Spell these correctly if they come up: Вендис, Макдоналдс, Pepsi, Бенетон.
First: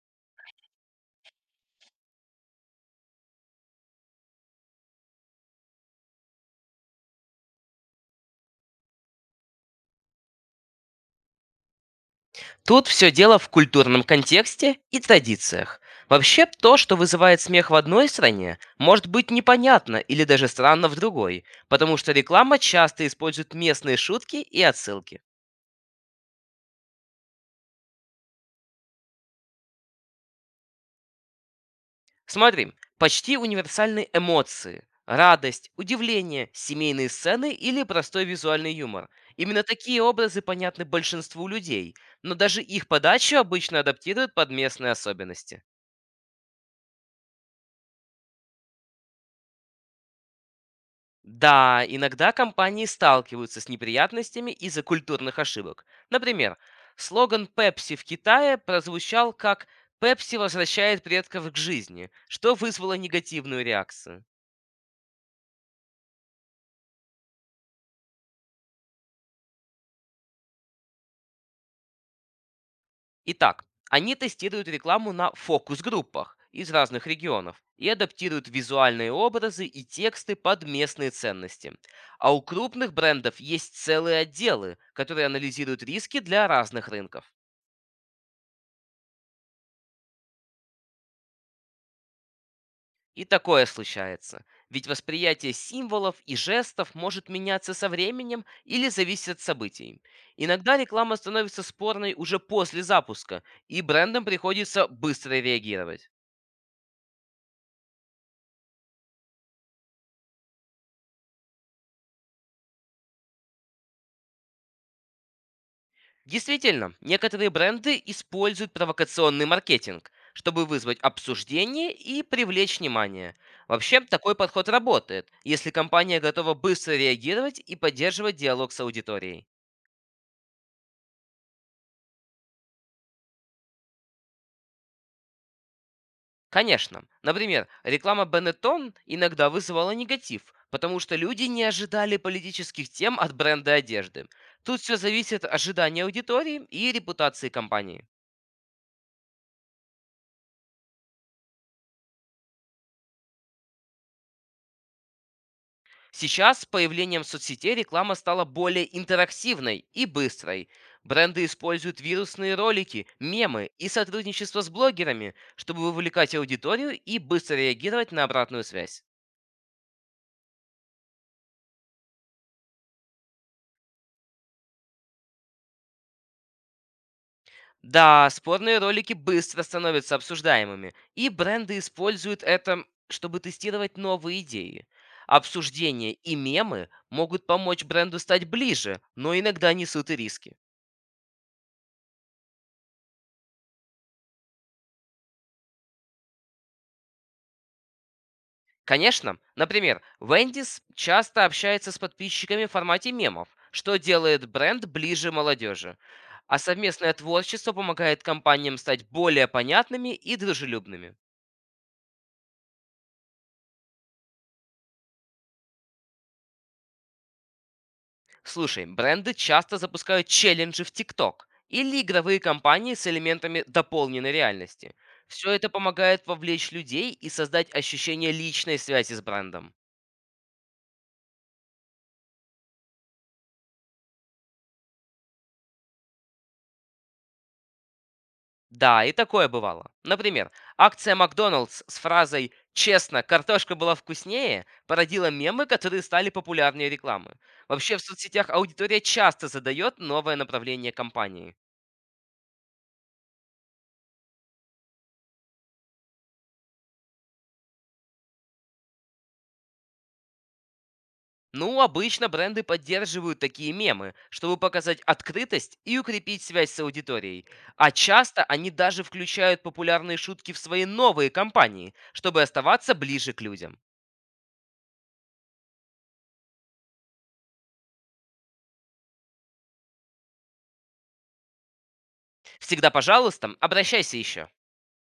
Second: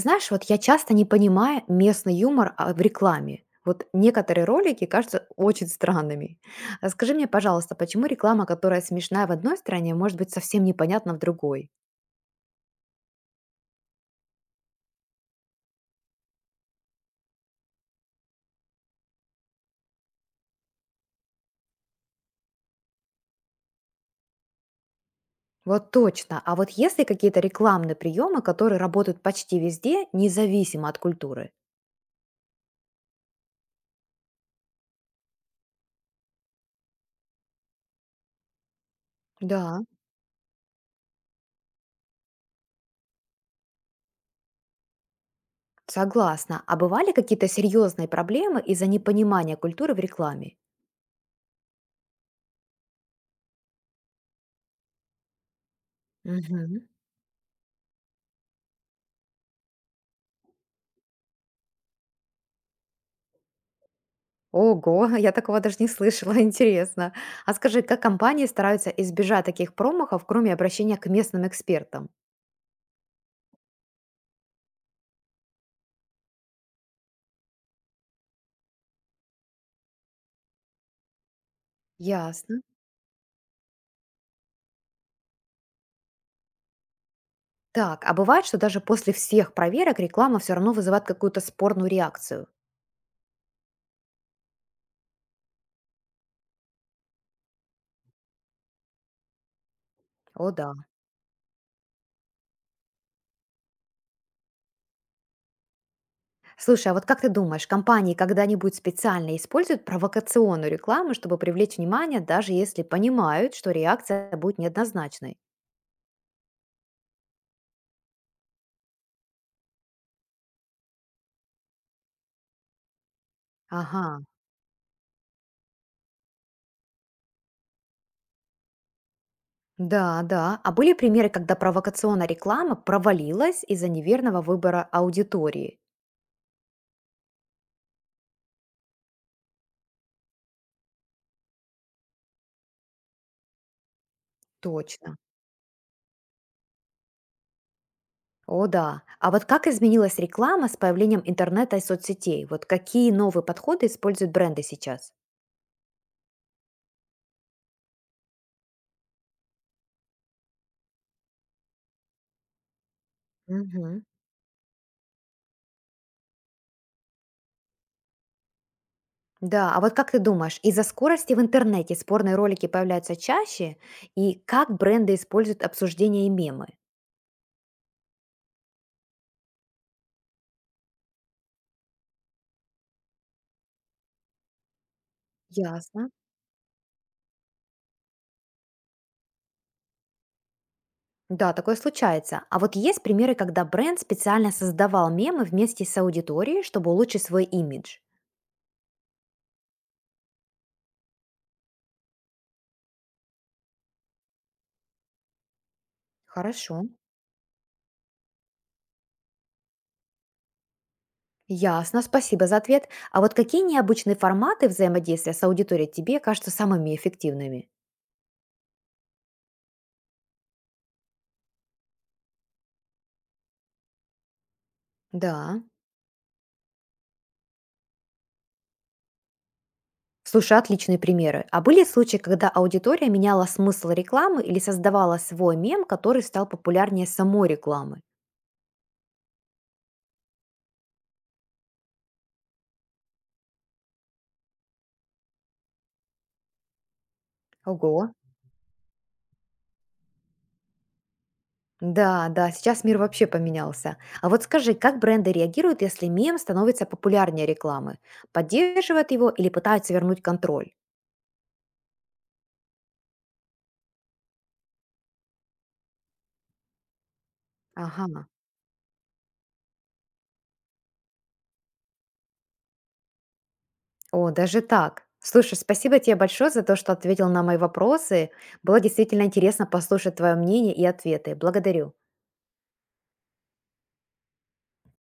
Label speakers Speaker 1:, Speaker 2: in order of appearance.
Speaker 1: Знаешь, вот я часто не понимаю местный юмор в рекламе. Вот некоторые ролики кажутся очень странными. Скажи мне, пожалуйста, почему реклама, которая смешная в одной стране, может быть совсем непонятна в другой?
Speaker 2: Тут все дело в культурном контексте и традициях. Вообще, то, что вызывает смех в одной стране, может быть непонятно или даже странно в другой, потому что реклама часто использует местные шутки и отсылки.
Speaker 1: Вот точно. А вот есть ли какие-то рекламные приемы, которые работают почти везде, независимо от культуры?
Speaker 2: Смотри, почти универсальные эмоции. Радость, удивление, семейные сцены или простой визуальный юмор. Именно
Speaker 1: Да,
Speaker 2: такие образы понятны большинству людей, но даже их подачу обычно адаптируют под местные особенности.
Speaker 1: согласна. А бывали какие-то серьезные проблемы из-за непонимания культуры в рекламе?
Speaker 2: Да, иногда компании сталкиваются с неприятностями из-за культурных ошибок. Например,
Speaker 1: Мгм.
Speaker 2: слоган Pepsi в Китае прозвучал как «Пепси возвращает предков к жизни», что вызвало негативную реакцию.
Speaker 1: Ого, я такого даже не слышала, интересно. А скажи, как компании стараются избежать таких промахов, кроме обращения к местным экспертам?
Speaker 2: Итак, они тестируют рекламу на фокус-группах из разных регионов и адаптируют визуальные образы и тексты под местные ценности. А у
Speaker 1: Ясно.
Speaker 2: крупных брендов есть целые отделы, которые анализируют риски для разных рынков.
Speaker 1: Так, а бывает, что даже после всех проверок реклама все равно вызывает какую-то спорную реакцию?
Speaker 2: И такое случается. Ведь восприятие символов и жестов может меняться со временем или зависеть от событий.
Speaker 1: О, да.
Speaker 2: Иногда реклама становится спорной уже после запуска, и брендам приходится быстро реагировать.
Speaker 1: Слушай, а вот как ты думаешь, компании когда-нибудь специально используют провокационную рекламу, чтобы привлечь внимание, даже если понимают, что реакция будет неоднозначной?
Speaker 2: Действительно, некоторые бренды используют провокационный маркетинг, чтобы вызвать обсуждение и привлечь внимание. Вообще,
Speaker 1: Ага.
Speaker 2: такой подход работает, если компания готова быстро реагировать и поддерживать диалог с аудиторией.
Speaker 1: Да, да. А были примеры, когда провокационная реклама провалилась из-за неверного выбора аудитории?
Speaker 2: Конечно. Например, реклама Бенетон иногда вызывала негатив, потому что люди не ожидали политических тем от бренда одежды. Тут все
Speaker 1: Точно.
Speaker 2: зависит от ожидания аудитории и репутации компании.
Speaker 1: О, да. А вот как изменилась реклама с появлением интернета и соцсетей? Вот какие новые подходы используют бренды сейчас?
Speaker 2: Сейчас с появлением соцсетей реклама стала более интерактивной и быстрой. Бренды используют вирусные ролики, мемы и
Speaker 1: Мгм.
Speaker 2: сотрудничество с блогерами, чтобы вовлекать аудиторию и быстро реагировать на обратную связь.
Speaker 1: Да, а вот как ты думаешь, из-за скорости в интернете спорные ролики появляются чаще, и как бренды используют обсуждения и мемы?
Speaker 2: Да, спорные ролики быстро становятся обсуждаемыми, и бренды используют это, чтобы тестировать новые идеи.
Speaker 1: Ясно.
Speaker 2: Обсуждения и мемы могут помочь бренду стать ближе, но иногда несут и риски.
Speaker 1: Да, такое случается. А вот есть примеры, когда бренд специально создавал мемы вместе с аудиторией, чтобы улучшить свой имидж.
Speaker 2: Конечно, например, Вендис часто общается с подписчиками в формате мемов, что делает бренд ближе молодежи. А
Speaker 1: Хорошо.
Speaker 2: совместное творчество помогает компаниям стать более понятными и дружелюбными.
Speaker 1: Ясно, спасибо за ответ. А вот какие необычные форматы взаимодействия с аудиторией тебе кажутся самыми эффективными?
Speaker 2: Слушай, бренды часто запускают челленджи в ТикТок или игровые кампании с элементами дополненной реальности. Все
Speaker 1: Да.
Speaker 2: это помогает вовлечь людей и создать ощущение личной связи с брендом.
Speaker 1: Слушай, отличные примеры. А были случаи, когда аудитория меняла смысл рекламы или создавала свой мем, который стал популярнее самой рекламы?
Speaker 2: Да, и такое бывало. Например, акция Макдоналдс с фразой «Честно, картошка была вкуснее» породила мемы, которые стали популярнее рекламы. Вообще в
Speaker 1: Ого.
Speaker 2: соцсетях аудитория часто задает новое направление компании.
Speaker 1: Да, да, сейчас мир вообще поменялся. А вот скажи, как бренды реагируют, если мем становится популярнее рекламы? Поддерживают его или пытаются вернуть контроль?
Speaker 2: Ну, обычно бренды поддерживают такие мемы, чтобы показать открытость и укрепить связь с аудиторией. А
Speaker 1: Ага.
Speaker 2: часто они даже включают популярные шутки в свои новые компании, чтобы оставаться ближе к людям.
Speaker 1: О, даже так. Слушай, спасибо тебе большое за то, что ответил на мои вопросы. Было действительно интересно послушать твое мнение и ответы. Благодарю.
Speaker 2: Всегда, пожалуйста, обращайся еще.